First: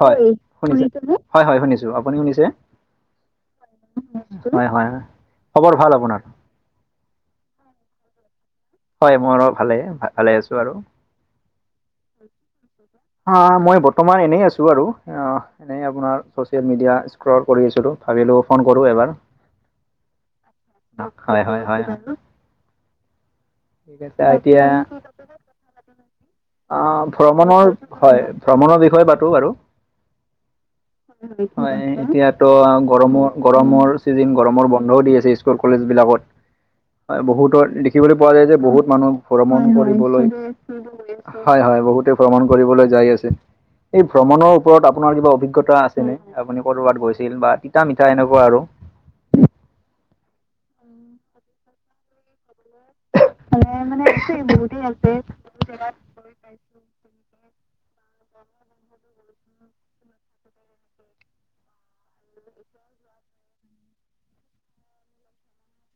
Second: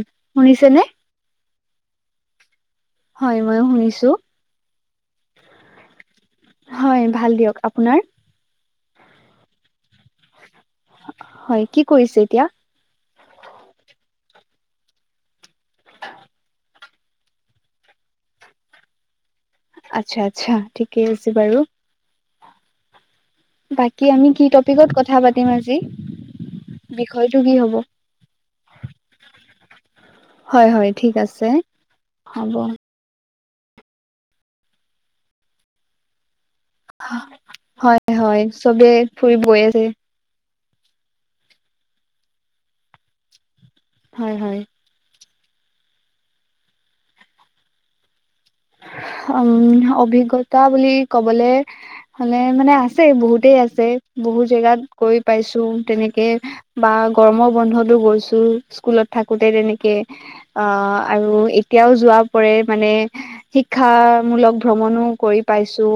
হয়, শুনিছো হয়, হয়, শুনিছো আপুনি শুনিছে? হয় ময়ো শুনিছো হয়, হয়, খবৰ ভাল আপোনাৰ? হয়, ভাল দিয়ক আপোনাৰ? হয়, মোৰো ভালে ভালে আছো আৰু হয়, কি কৰিছে এতিয়া? অ', মই বৰ্তমান এনেই আছো আৰু অ' এনেই আপোনাৰ চচিয়েল মিডিয়া স্ক্ৰল কৰি আছিলোঁ ভাবিলো ফোন কৰো এবাৰ। আচ্ছা আচ্ছা ঠিকে আছে হয়, বাৰু হয়, হয় ঠিক বাকী আছে আমি কি এতিয়া টপিকত কথা পাতিম আজি? অ', বিষয়টো কি ভ্ৰমণৰ হ'ব হয়, ভ্ৰমণৰ বিষয়ে পাতো বাৰু হয় হয় ঠিক আছে হয়, হ'ব এতিয়াতো গৰমৰ গৰমৰ ছিজন গৰমৰ বন্ধও দি আছে স্কুল কলেজ বিলাকত। হয়, বহুতৰ হয় দেখিবলৈ পোৱা হয় যায় যে চবে বহুত মানুহ ফুৰি গৈ ভ্ৰমণ আছে কৰিবলৈ হয়, হয়, বহুতে ভ্ৰমণ কৰিবলৈ যাই আছে। এই হয় ভ্ৰমণৰ হয় ওপৰত আপোনাৰ কিবা অভিজ্ঞতা আছেনে আপুনি ক'ৰবাত গৈছিল বা তিতা মিঠা এনেকুৱা আৰু উম, অভিজ্ঞতা বুলি ক'বলে হলে মানে আছে বহুত বহুতে আছে বহুত জেগাত গৈ পাইছো তেনেকে বা গৰমৰ বন্ধতো গৈছো স্কুলত থাকোতে তেনেকে অ', আৰু এতিয়াও যোৱা কৰে মানে শিক্ষামূলক ভ্ৰমণো কৰি পাইছোঁ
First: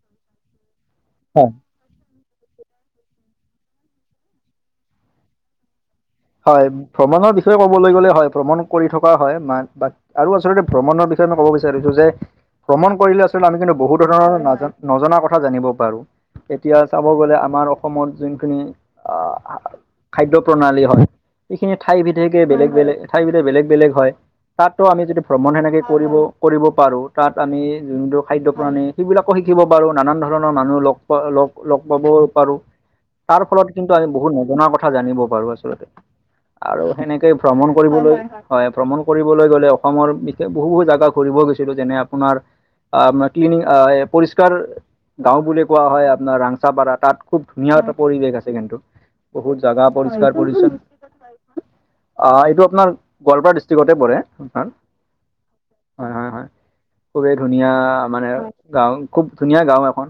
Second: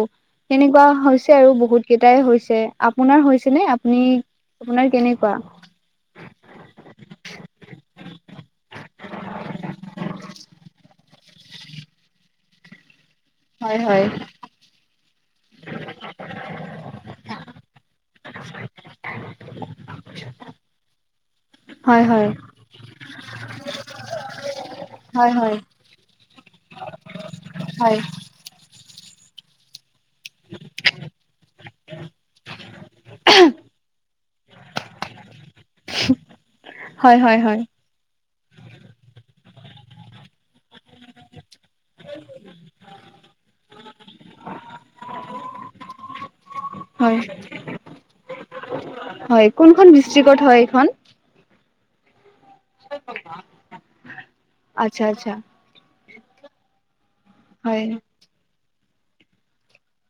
তেনেকুৱা হৈছে আৰু বহুত কেইটাই হৈছে আপোনাৰ হৈছে নে আপুনি আপোনাৰ কেনেকুৱা হয়, ভ্ৰমণৰ বিষয়ে ক'বলৈ গ'লে হয় ভ্ৰমণ কৰি থকা হয় ম আৰু আচলতে ভ্ৰমণৰ বিষয়ে মই ক'ব বিচাৰিছো যে ভ্ৰমণ কৰিলে আচলতে আমি কিন্তু হয় হয় বহুত ধৰণৰ নাজানো নজনা কথা জানিব পাৰো। এতিয়া চাব গ'লে আমাৰ অসমত যোনখিনি আহ খাদ্য প্ৰণালী হয় এইখিনি ঠাই হয় হয় বিধেকে বেলেগ বেলেগ ঠাই বিধে বেলেগ বেলেগ হয় তাতো আমি যদি হয় ভ্ৰমণ সেনেকে কৰিব কৰিব পাৰোঁ তাত আমি হয় যোনটো খাদ্য প্ৰণালী সেইবিলাকো শিকিব পাৰোঁ নানান ধৰণৰ মানুহ লগ প লগ লগ পাবও পাৰোঁ। তাৰ ফলত কিন্তু আমি বহুত নজনা কথা জানিব পাৰো আচলতে। [inaudible] আৰু হয় হয় সেনেকে হয় হয় ভ্ৰমণ কৰিবলৈ হয়, ভ্ৰমণ কৰিবলৈ গলে অসমৰ বিশেষ বহু বহু জেগা ঘূৰিব গৈছিলো যেনে আপোনাৰ আপোনাৰ কিনিং পৰিষ্কাৰ গাঁও বুলি কোৱা হয় আপোনাৰ ৰাং তাপাৰা হয় তাত খুব ধুনীয়া এটা পৰিৱেশ আছে। কিন্তু হয় বহুত কোনখন জাগা ডিষ্ট্ৰিক্টত পৰিষ্কাৰ হয় কৰিছে। এইখন আ, এইটো আপোনাৰ গোৱালপাৰা ডিষ্ট্ৰিক্টতে পৰে। আচ্ছা। আচ্ছা। হয়, হয়, হয়। খুবেই ধুনীয়া হয় মানে গাওঁ খুব ধুনীয়া গাওঁ এখন।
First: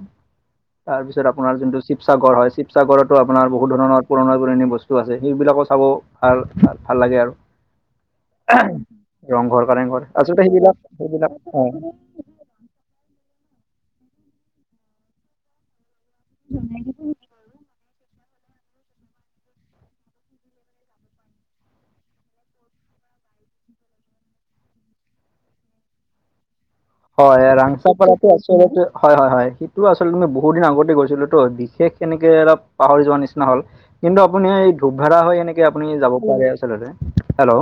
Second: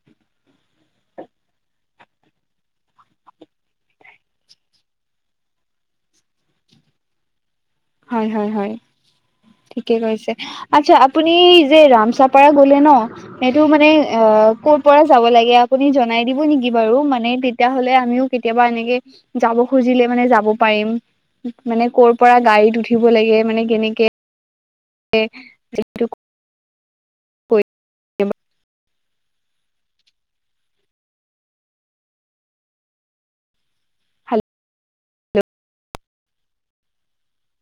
তাৰ পিছত আপোনাৰ যোনটো শিৱসাগৰ হয়, শিৱসাগৰতো আপোনাৰ বহুত ধৰণ পুৰণা পুৰণি বস্তু আছে। সেইবিলাকত খাব ভাল ভাল লাগে আৰু। হয়, হয়, হয়। ৰংঘৰ, ঠিকে কাৰেংঘৰ কৈছে। আচলতে সেইবিলাক আচ্ছা সেইবিলাক আপুনি অ যে ৰামচাপ পাৰ গলে ন' সেইটো মানে আ, ক'ৰ পৰা যাব লাগে আপ আপুনি জনাই দিব নেকি বাৰু মানে তেত তিয়া হ'লে আমিও কেতিয়াবা এনেকে যাব খুজিলে মানে যাব পাৰিম। মানে কৰ পৰা গাড়ীত উঠিব লাগে? মানে কেনেকে এহ। হয়, এ ৰাংচাপাৰাটো আচলতে হয়, হয়, হয়। সেইটো আচলতে মই বহুত দিন আগতে গৈছিলো তো। বিশেষ এনেকে অলপ পাহৰি যোৱাৰ নিচিনা হ'ল। কিন্তু আপুনি এই ধূপ ঘাড়া হয় এনেকে আপুনি যাব পাৰে আচলতে। হেল্ল।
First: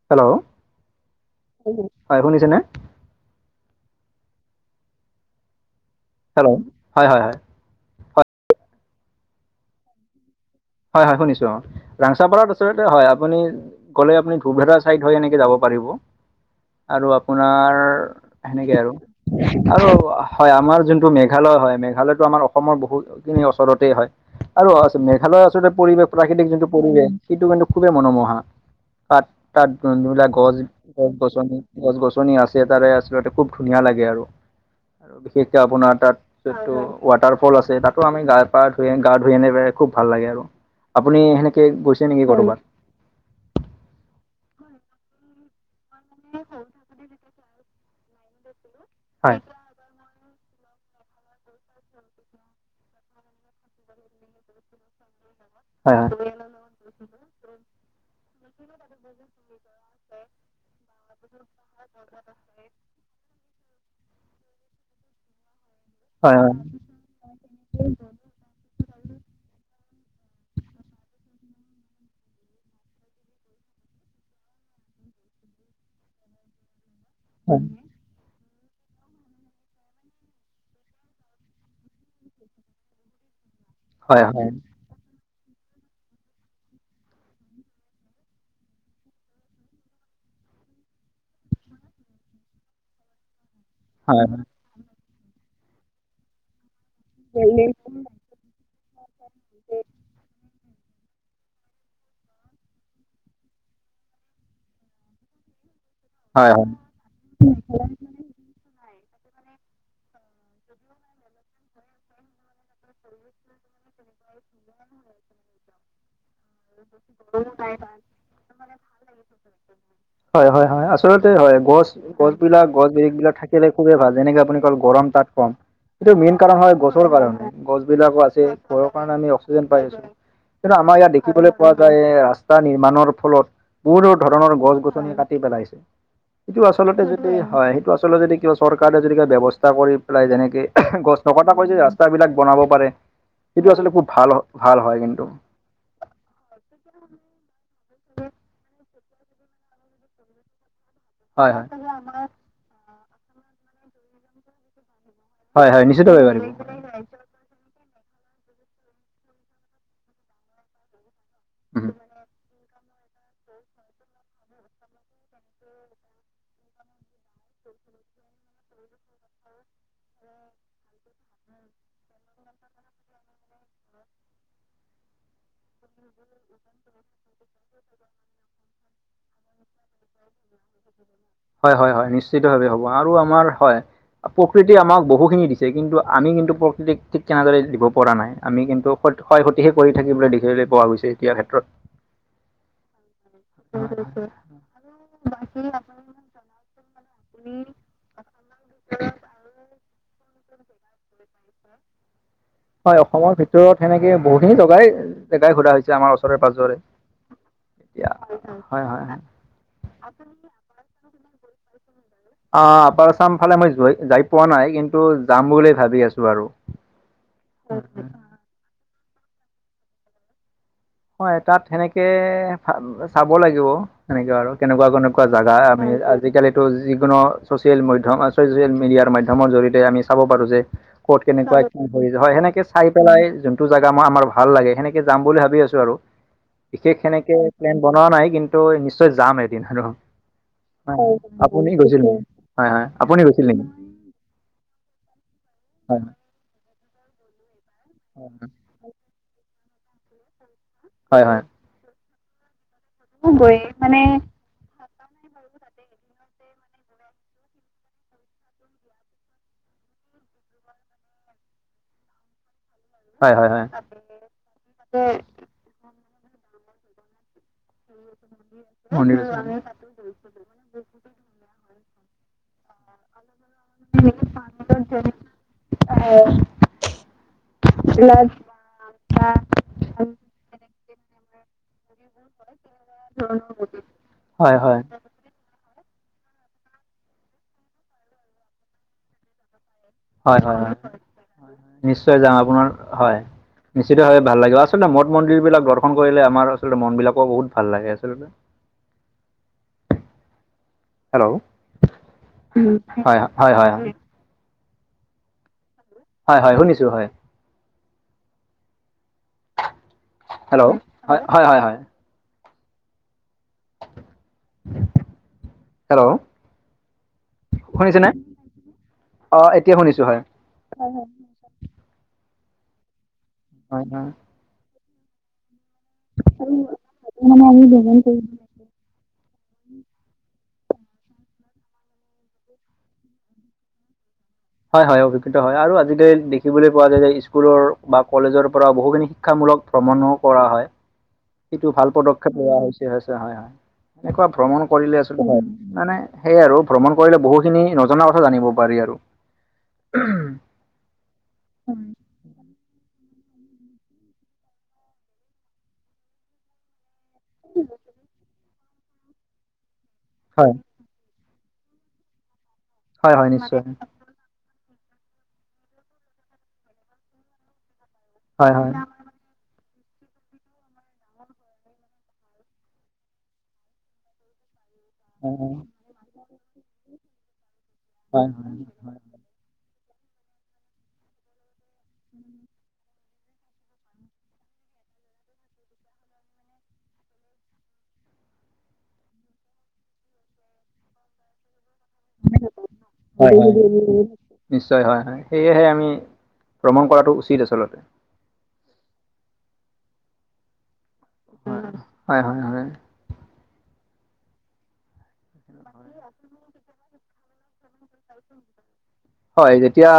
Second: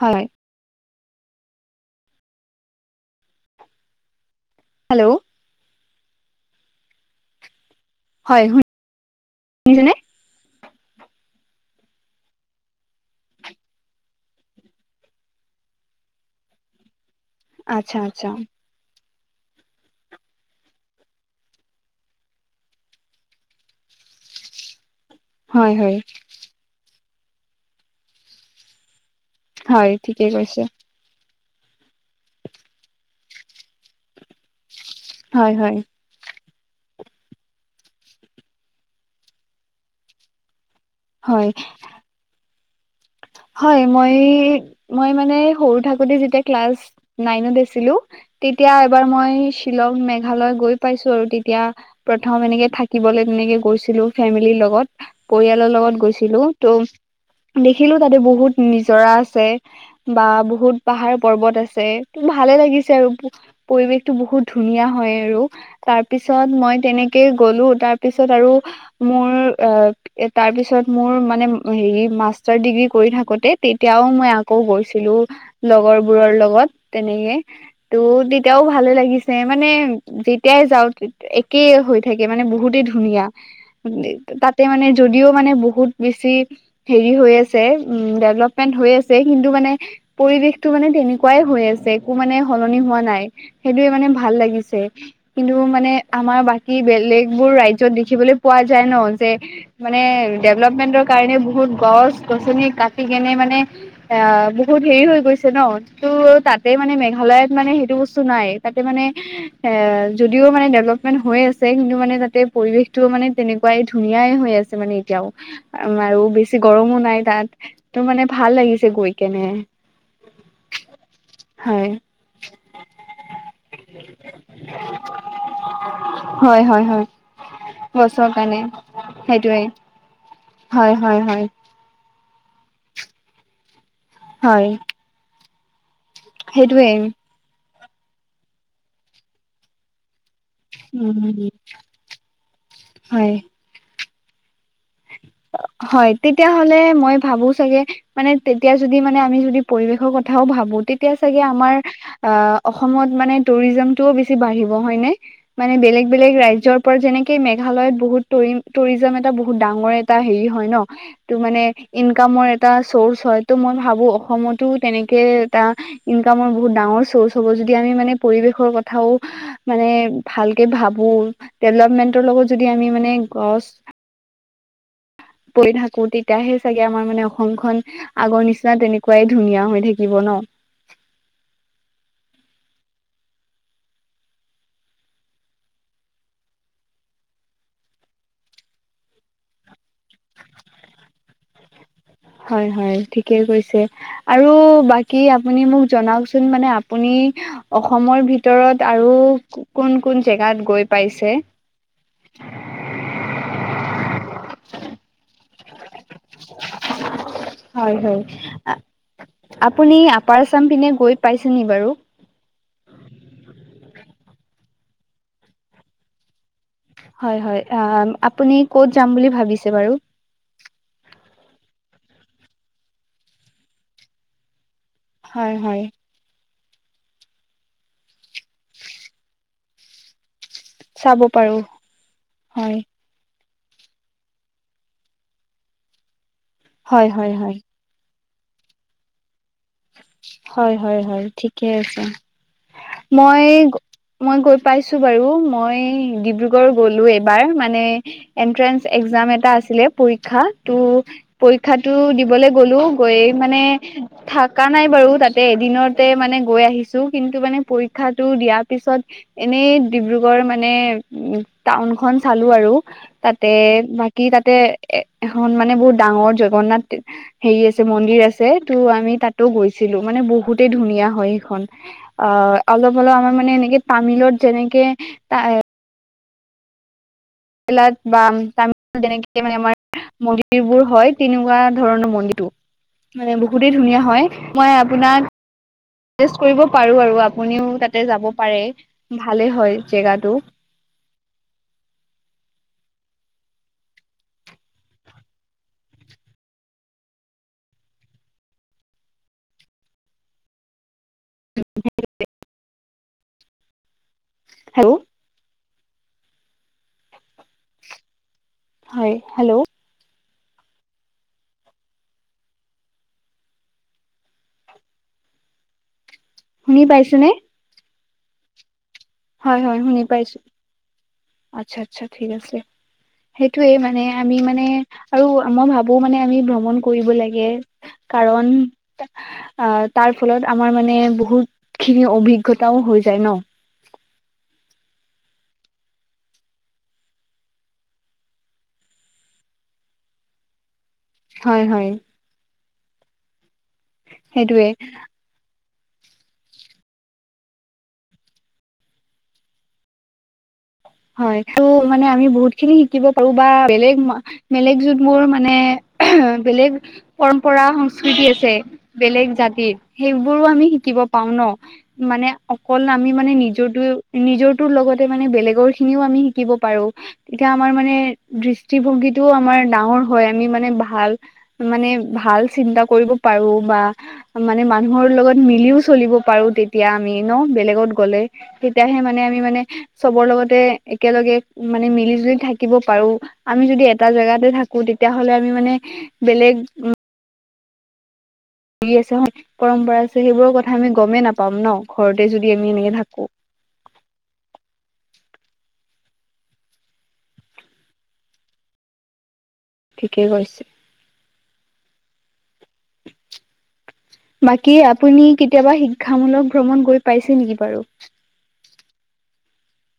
হয় হেল্ল। হয় শুনিছেনে? হেল্লো। হেল্লো। হয়, হয়, হয়। হয় শু, শুনিছে নে? হয়, হয় শুনিছো। অ', ৰাংচাপাৰত আচলতে হয় আপুনি ক'লে আপুনি ঘুবেধা চাইড হয় এনেকে যাব পাৰিব। আৰু আপোনাৰ আচ্ছা আচ্ছা সেনেকে আৰু। আৰু হয় আমাৰ যোনটো মেঘালয় হয় মেঘালয়টো আমাৰ অসমৰ বহুত ই ওচৰতে হয়। আৰু অ', চোন মেঘালয় তাতে হয় হয় পৰিৱেশ প্ৰাকৃতিক যোনটো পৰিৱেশ সেইটো কিন্তু খুবেই মনোমোহা। কাত তাত হয় ঠিকে ধুন্ধুলা গছ, কৈছে গছ গছনি, গছ গছনি আছে তাৰে আচলতে খুব ধুনীয়া লাগে আৰু। হয় বিশেষকে হয় আপোনাৰ তাত টো টো ৱাটাৰ ফল আছে তাতো আমি গা পা ধুই গা ধুই এনে বে খুব ভাল লাগে আৰু। আপুনি হয় সেনেকে গৈছে নেকি কৰবাত? হয় মই মই মানে সৰু থাকোতে যেতিয়া ক্লাছ নাইন অত আছিলোঁ। তেতিয়া এবাৰ মই হয়। শ্বিলং মেঘালয় গৈ পাইছো আৰু তেতিয়া প্ৰথম এনেকে থাকিবলে তেনেকে গৈছিলো ফেমিলিৰ লগত। পৰিয়ালৰ হয় লগত গৈছিলো। ত' দেখিলো তাতে বহুত নিজৰা আছে। বা বহুত পাহাৰ পৰ্বত আছে ভালে লাগিছে আৰু। পৰিৱেশতটো বহুত ধুনীয়া হয় আৰু তাৰ পিছত হয়। মই তেনে কে, গ'লো তাৰ পিছত আৰু মোৰ আ, এ, তাৰপিছত মোৰ মানে ম হেৰি মাষ্টাৰ ডিগ্ৰী কৰি থাকোতে তেতিয়াও মই আকৌ গৈছিলো। লগৰবোৰৰ লগত তেনেকে। তো' তেতিয়াও ভালে লাগিছে। মানে যেতিয়াই যাওঁ তিত একে হৈ থাকে মানে বহুতে ধুনীয়া। হয় হয় হয় হয় তাতে মানে যদিও মানে বহুত বেছি হেৰি হৈ আছ চে, উম, ডেভলপমেণ্ট হৈ আছে। কিন্তু মানে পৰিৱেশটো মানে তেনেকুৱাই হৈ আছে একো মানে সলনি হোৱা নাই। সেইটোৱে মানে ভাল লাগিছে। কিন্তু মানে আমাৰ বাকী বেলেগ বোৰ ৰাজ্যত দেখিবলে পোৱা যায় ন' যে মানে ডেভলপমেন্টৰ কাৰণে বহুত গছ গছনি কাটি কেনে মানে এ, আ, বহুত হেৰি হৈ গৈছে ন'। টো হয় হয় তাতে মানে মেঘালয়ত মানে সেইটো বস্তু নাই। তাতে মানে এ, যদিও মানে ডেভলপমেন্ট হৈ আছে, কিন্তু মানে তাতে পৰিৱেশটোও মানে তেনেকুৱাই ধুনীয়াই হৈ আছ মানে এতিয়াও -উ আৰু বেছি গৰমো নাই তাত তো, মানে ভাল লাগিছে গৈ কেনে। হয় -হয় -হয় আচলতে হয় গছ গছ বিলাক গছ বিৰিখ বিলাক থাকিলে খুবেই ভাল যেনেকে আপুনি -কল গৰম তাত [unintelligible] এইটো মেইন কাৰণ হয় গছৰ কাৰণে, গছ বিলাকো গছৰ আছে কাৰণে ঘৰৰ কাৰণে আমি সেইটোৱে অক্সিজেন পাই আছো। কিন্ত হয় আমাৰ ইয়াত দে হয় হয় দেখিবলৈ পোৱা যায় ৰাস্তা নিৰ্মাণৰ ফলত বহুতো ধৰণৰ হয় গছ গছনি কাটি পেলাইছে। সেইটো সেইটোৱে আচলতে যদি হয় সেইটো আচলতে যদি কিবা চৰকাৰে যদি কিবা ব্যৱস্থা কৰি পেলাই যেনে গছ উম নকটা কৈ যে ৰাস্তা বিলাক বনাব পাৰে, হয় সেইটো আচলতে খুব ভাল ভাল হয় কিন্তু। হয় তেতিয়াহলে মই ভাবো চাগে মানে তেতিয়া যদি মানে আমি যদি পৰিৱেশৰ কথাও ভাবো তেতিয়া চাগে হয় হয় আমাৰ আ অসমত মানে টুৰিজমটোও বেছি বাঢ়িব হয়নে? হয় মানে হয় বেলেগ নিশ্চিতভাৱে বেলেগ পাৰিব। ৰজ্যৰ যেনেকে মেঘালয়ত বহুত ৰি টুৰিজম এটা বহুত ডাঙৰ এটা হেৰি হয় ন' -ত মানে ইনকামৰ এটা চৰ্চ হয় ত' মই ভাবো অসমতো তেনেকে এটা ইনকামৰ বহুত ডাঙৰ চৰ্চ হ'ব যদি আমি মানে পৰিবেশৰ কথাও মানে ভালকে ভাবো ডেভলপমেন্টৰ লগত যদি আমি মানে গছ পৰি থাকো তেতিয়াহে চাগে আমাৰ মানে অসমখন আগৰ নিচিনা তেনেকুৱাই ধুনীয়া হৈ থাকিব ন'? হয়' হয়' হয' নিশ্চিত ভাৱে হ'ব আৰু আমাৰ হয়। প্ৰকৃতিয়ে আমাক বহুখিনি দিছে, কিন্তু আমি কিন্তু প্ৰকৃতিক ঠিক তেনেদৰে দিব পৰা নাই আমি কিন্তু ক্ষয় ক্ষতিহে কৰি থাকিবলে দেখিবলৈ পোৱা গৈছে এতিয়া ক্ষেত্ৰত। হয়, হয়, ঠিকে কৈছে আৰু বাকী আপুনি নি মোক জনাওকচোন মানে আপুনি অসমৰ ভিতৰত আৰু কোন কোন জেগাত গৈ পাইছে? হয় অসমৰ ভিতৰত সেনেকে বহুতখিনি জগাই জেগাই সোধা হৈছে আমাৰ ওচৰে পাজৰে। হয় এতিয়া হয় হয়' হয়' হয়'। আপুনি আপাৰ আছাম পিনে গৈ পাইছে নি বাৰু? অ' আপাৰ আচাম ফালে মই যই যাই পোৱা নাই কিন্তু যাম বুলি ভাবি আছো আৰু। হয়' হয় আ আপুনি কত যাম বুলি ভাবিছে বাৰু? হয় তাত সেনেকে চাব লাগিব সেনেকে আৰু কেনেকুৱা [unintelligible] কোৱা হয় জেগা হয় আমি আজিকালি যিকোনো ছ'চিয়েল মাধ্যম ছ'চিয়েল মিডিয়াৰ মাধ্যমৰ জৰিয়তে আমি চাব পাৰোঁ যে ক'ত চাব পাৰো কেনেকুৱা কি [inaudible] হৈ হয় সেনেকে চাই পেলাই যোনটো জেগা মই আমাৰ ভাল লাগে সেনেকে যাম বুলি ভাবি আছো আৰু, বিশেষ হয় হয় সেনেকে হয় প্লেন বনোৱা নাই কিন্তু নিশ্চয় যাম এদিন আৰু, হয় হয় হয় [inaudible] ঠিকে আপুনি গৈছে আছে নাই? হয়' হয়। আপুনি মই, গৈছিল নেকি মই গৈ পাইছোঁ বাৰু মই হয় ডিব্ৰুগড় গলোঁ এইবাৰ মানে এনট্ৰেন্স এক্জাম এটা আছিলে পৰীক্ষা তো হয় হয় হয় হয় পৰীক্ষাটো দিবলে গ'লো গৈ মানে থকা নাই বাৰু তাতে এদিনতে মানে গৈ আহিছোঁ কিন্তু মানে পৰীক্ষাটো দিয়াৰ পিছত এনেই ডিব্ৰুগড় মানে উ টাউন খন চালো আৰু। হয় তাতে হয় হয়। বাকী তাতে এ এখন মানে বহুত ডাঙৰ জগন্নাথ হেৰি আছে ম মন্দিৰ আছে ত' আমি মন্দিৰ তাতো আছে। গৈছিলোঁ মানে বহুতেই ধুনীয়া হয় সেইখন অ' অলপ অলপ আমাৰ মানে এনেকে তামিলত যেনেকে ত অ' [unintelligible] কেৰালাত বা [unintelligible] মন্দিৰ বোৰ হয় তেনেকুৱা ধৰণৰ মন্দিৰটো। মানে বহুতেই ধুনীয়া হয় মই আপোনাক চাজেচ কৰিব পাৰোঁ আৰু আপুনিও তাতে যাব পাৰে ভালে হয়। জেগাটো হয়, হয়, হয় নিশ্চয় যাম, আপোনাৰ হয়। নিশ্চিতভাৱে ভাল লাগিব আচলতে মন্দ মন্দিৰবিলাক দৰ্শন কৰিলে আমাৰ আচলতে মন বিলাক বহুত ভাল লাগে আচলতে। [inaudible] [inaudible] হেল্ল'। হ [unintelligible] উম হয়, হয়, হয়, হয়, হয়। হেল্ল'। হয়, হয় শুনিছোঁ হয়। হয়, হেল্ল'। হেল্ল' হয়, হয়, হয়, হয়। হেল্ল'। শুনি পাইছোঁ নে? শুনিছে নে অ', হয় এতিয়া শুনি শুনিছোঁ হয়। পাইছো আচ্ছা আচ্ছা ঠিক আছে সেইটোয়ে হয় মানে হয় আমি মানে আৰু মই ভাবোঁ মানে আমি ভ্ৰমণ কৰিব লাগে কাৰণ অ', তাৰ ফলত আমাৰ মানে বহুত খিনি অভিজ্ঞতাও হৈ যায় ন। হয়, হয় অভিজ্ঞতা হয় আৰু আজিকালি দেখিবলৈ পোৱা যায় যে স্কুলৰ বা কলেজৰ পৰা বহুখিনি শিক্ষামূলক ভ্ৰমণো কৰা হয়। হয় সেইটো ভাল হয় পদক্ষেপ লোৱা হৈছে হৈছে হয় হয় এনেকুৱা সেইটোয়ে ভ্ৰমণ কৰিলে আ মানে সেই আৰু ভ্ৰমণ কৰিলে বহু খিনি নজনা কথা জানিব পাৰি আৰু। উম। হয় ত' মানে আমি বহুত খিনি শিকিব পাৰো বা বেলেগ বেলেগ যুত মোৰ মানে বেলেগ পৰম্পৰা সংস্কৃতি আছে বেলেগ জাতিৰ সেইবোৰো হয় আমি শিকিব পাও ন মানে অকল আমি হয় হয় মানে নিশ্চয় নিজৰ নিজৰটো লগতে মানে বেলেগৰ খিনিও আমি শিকিব পাৰোঁ তেতিয়া আমাৰ মানে হয় হয় হয় দৃষ্টিভংগী সেটোও আমাৰ ডাঙৰ হয় আমি মানে ভাল মানে ভাল চিন্তা কৰিব পাৰো বা মানে মানুহৰ লগত মিলিও চলিব পাৰো তেতিয়া আমি ন বেলেগত গ'লে হয় হয় হয় তেতিয়াহে মানে আমি মানে চবৰ লগতে একেলগে মানে মিলি - জুলি থাকিব পাৰো। আমি যদি এটা জেগাতে থাকো তেতিয়াহলে আমি মানে বেলেগ আছে পৰম্পৰা আছে সেইবোৰৰ কথা আমি গমেই নাপাম ন ঘৰতে যদি আমি এনেকে থাকোঁ। উম উ উ। নিশ্চয় হয় হয় সেয়েহে আমি ভ্ৰমণ কৰাটো উচিত আচলতে। ঠিকেই কৈছে। অহ, হয় হয় হয়। বাকী আপুনি কেতিয়াবা শিক্ষামূলক ভ্ৰমণ গৈ পাইছে নেকি বাৰু? হয় যেতিয়া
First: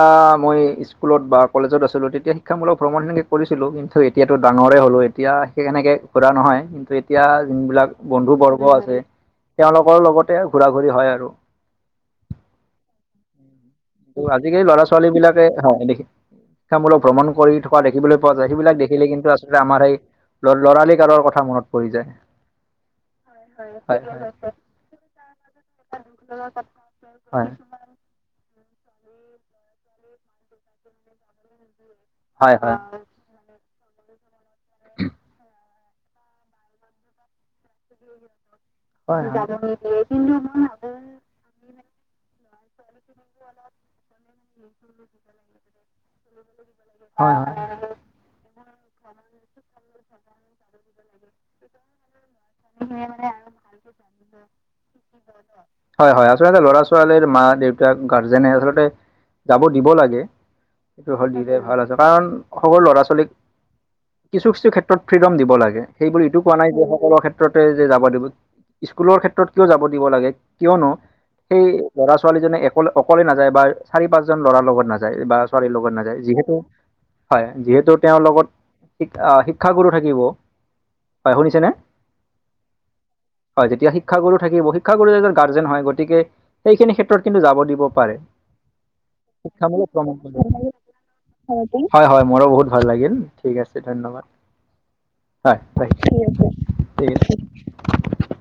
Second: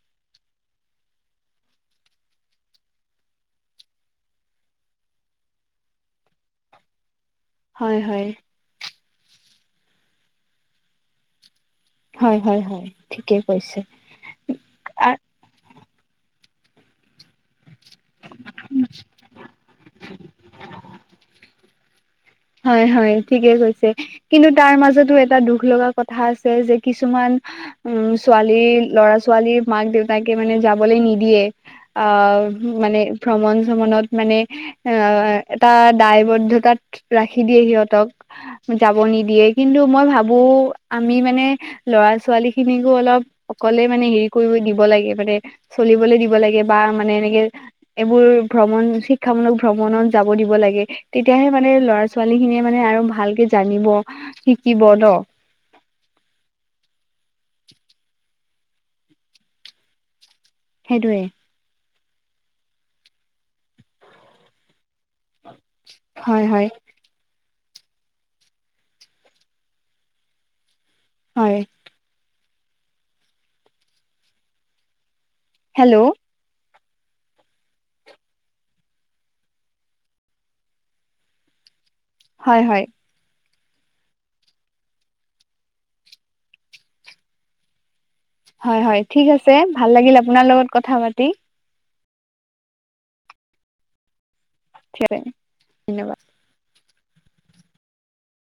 মই স্কুলত বা কলেজত আছিলো তেতিয়া শিক্ষামূলক ভ্ৰমণ সেনেকে কৰিছিলো কি কিন্তু এতিয়াতো ডাঙৰেই হ'লো এতিয়া সেই কেনেকে ঘুৰা নহয় কিন্তু এতিয়া যোনবিলাক হয় হয় বন্ধু বৰ্গ আছে তেওঁলোকৰ লগতে ঘূৰা ঘূৰি হয় আৰু। হয় হয় হয় ঠিকেই কৈছে। আজিকালি ল'ৰা - ছোৱালীবিলাকে হয় শিক্ষামূলক ভ্ৰমণ কৰি পুৱা দেখিবলৈ পোৱা যায় সেইবিলাক দেখিলে কিন্তু আচলতে আমাৰ সেই ল লৰালি কালৰ কথা মনত পৰি যায়। হয় হয় ঠিকে কৈছে। কিন্তু তাৰ মাজতো এটা দুখ লগা কথা আছে যে কিছুমান উম ছোৱালী ল'ৰা - ছোৱালী মাক - দেউতাকে মানে যাবলৈ নিদিয়ে। আহ মানে ভ্ৰমণ - শ্ৰমনত মানে আহ এটা দায়বদ্ধতাত ৰাখি দিয়ে সিহঁতক যাব নিদিয়ে কিন্তু মই ভাবো আমি মানে লৰা- ছোৱালীখিনিকো অলপ অকলে মানে হেৰি কৰিব দিব লাগে মানে চলিবলে দিব লাগে বা মানে হয় এনেকে হয় এইবোৰ ভ্ৰমণ শিক্ষামূলক ভ্ৰমণত যাব দিব লাগে তেতিয়াহে মানে এ ল'ৰা - ছোৱালীখিনিয়ে মানে আৰু ভালকে যা [unintelligible] হয় হয় আচলতে ল'ৰা - ছোৱালীৰ মা - দেউতাক গাৰ্জেনে আচলতে যাব দিব লাগে সেইটো সেইটোয়ে হ'ল দিলে ভাল আছে কাৰণ সৰু ল'ৰা - ছোৱালীক কিছু - কিছু ক্ষেত্ৰত ফ্ৰীডম দিব লাগে সেই বুলি এইটো হয় কোৱা হয় নাই যে সকলো ক্ষেত্ৰতে যে যাব দিব স্কুলৰ ক্ষেত্ৰত কিয় যাব দিব লাগে কিয়নো হয় সেই ল'ৰা - ছোৱালীজনে একলে অকলে নাযায় বা চাৰি - পাঁচজন ল'ৰাৰ লগত নাযায় বা ছোৱালী হেল্ল' লগত নাযায় যিহেতু হয় যিহেতু তেওঁৰ লগত শিক আ শিক্ষাগুৰু থাকিব হয় শুনিছেনে? হয় হয়। হয় যেতিয়া শিক্ষাগুৰু থাকিব শিক্ষাগুৰু এজন গাৰ্জেন হয় গতিকে সেইখিনি ক্ষেত্ৰত কিন্তু যাব দিব পাৰে। হয় হয় ঠিক আছে, শিক্ষামূলক ভাল ভ্ৰমণ লাগিল আপোনাৰ কৰিব। লগত কথা পাতি। হয় হয় মোৰো বহুত ভাল লাগিল, ঠিক আছে ধন্যবাদ। [unintelligible] হয় হয়, ধন্যবাদ ঠিক আছে।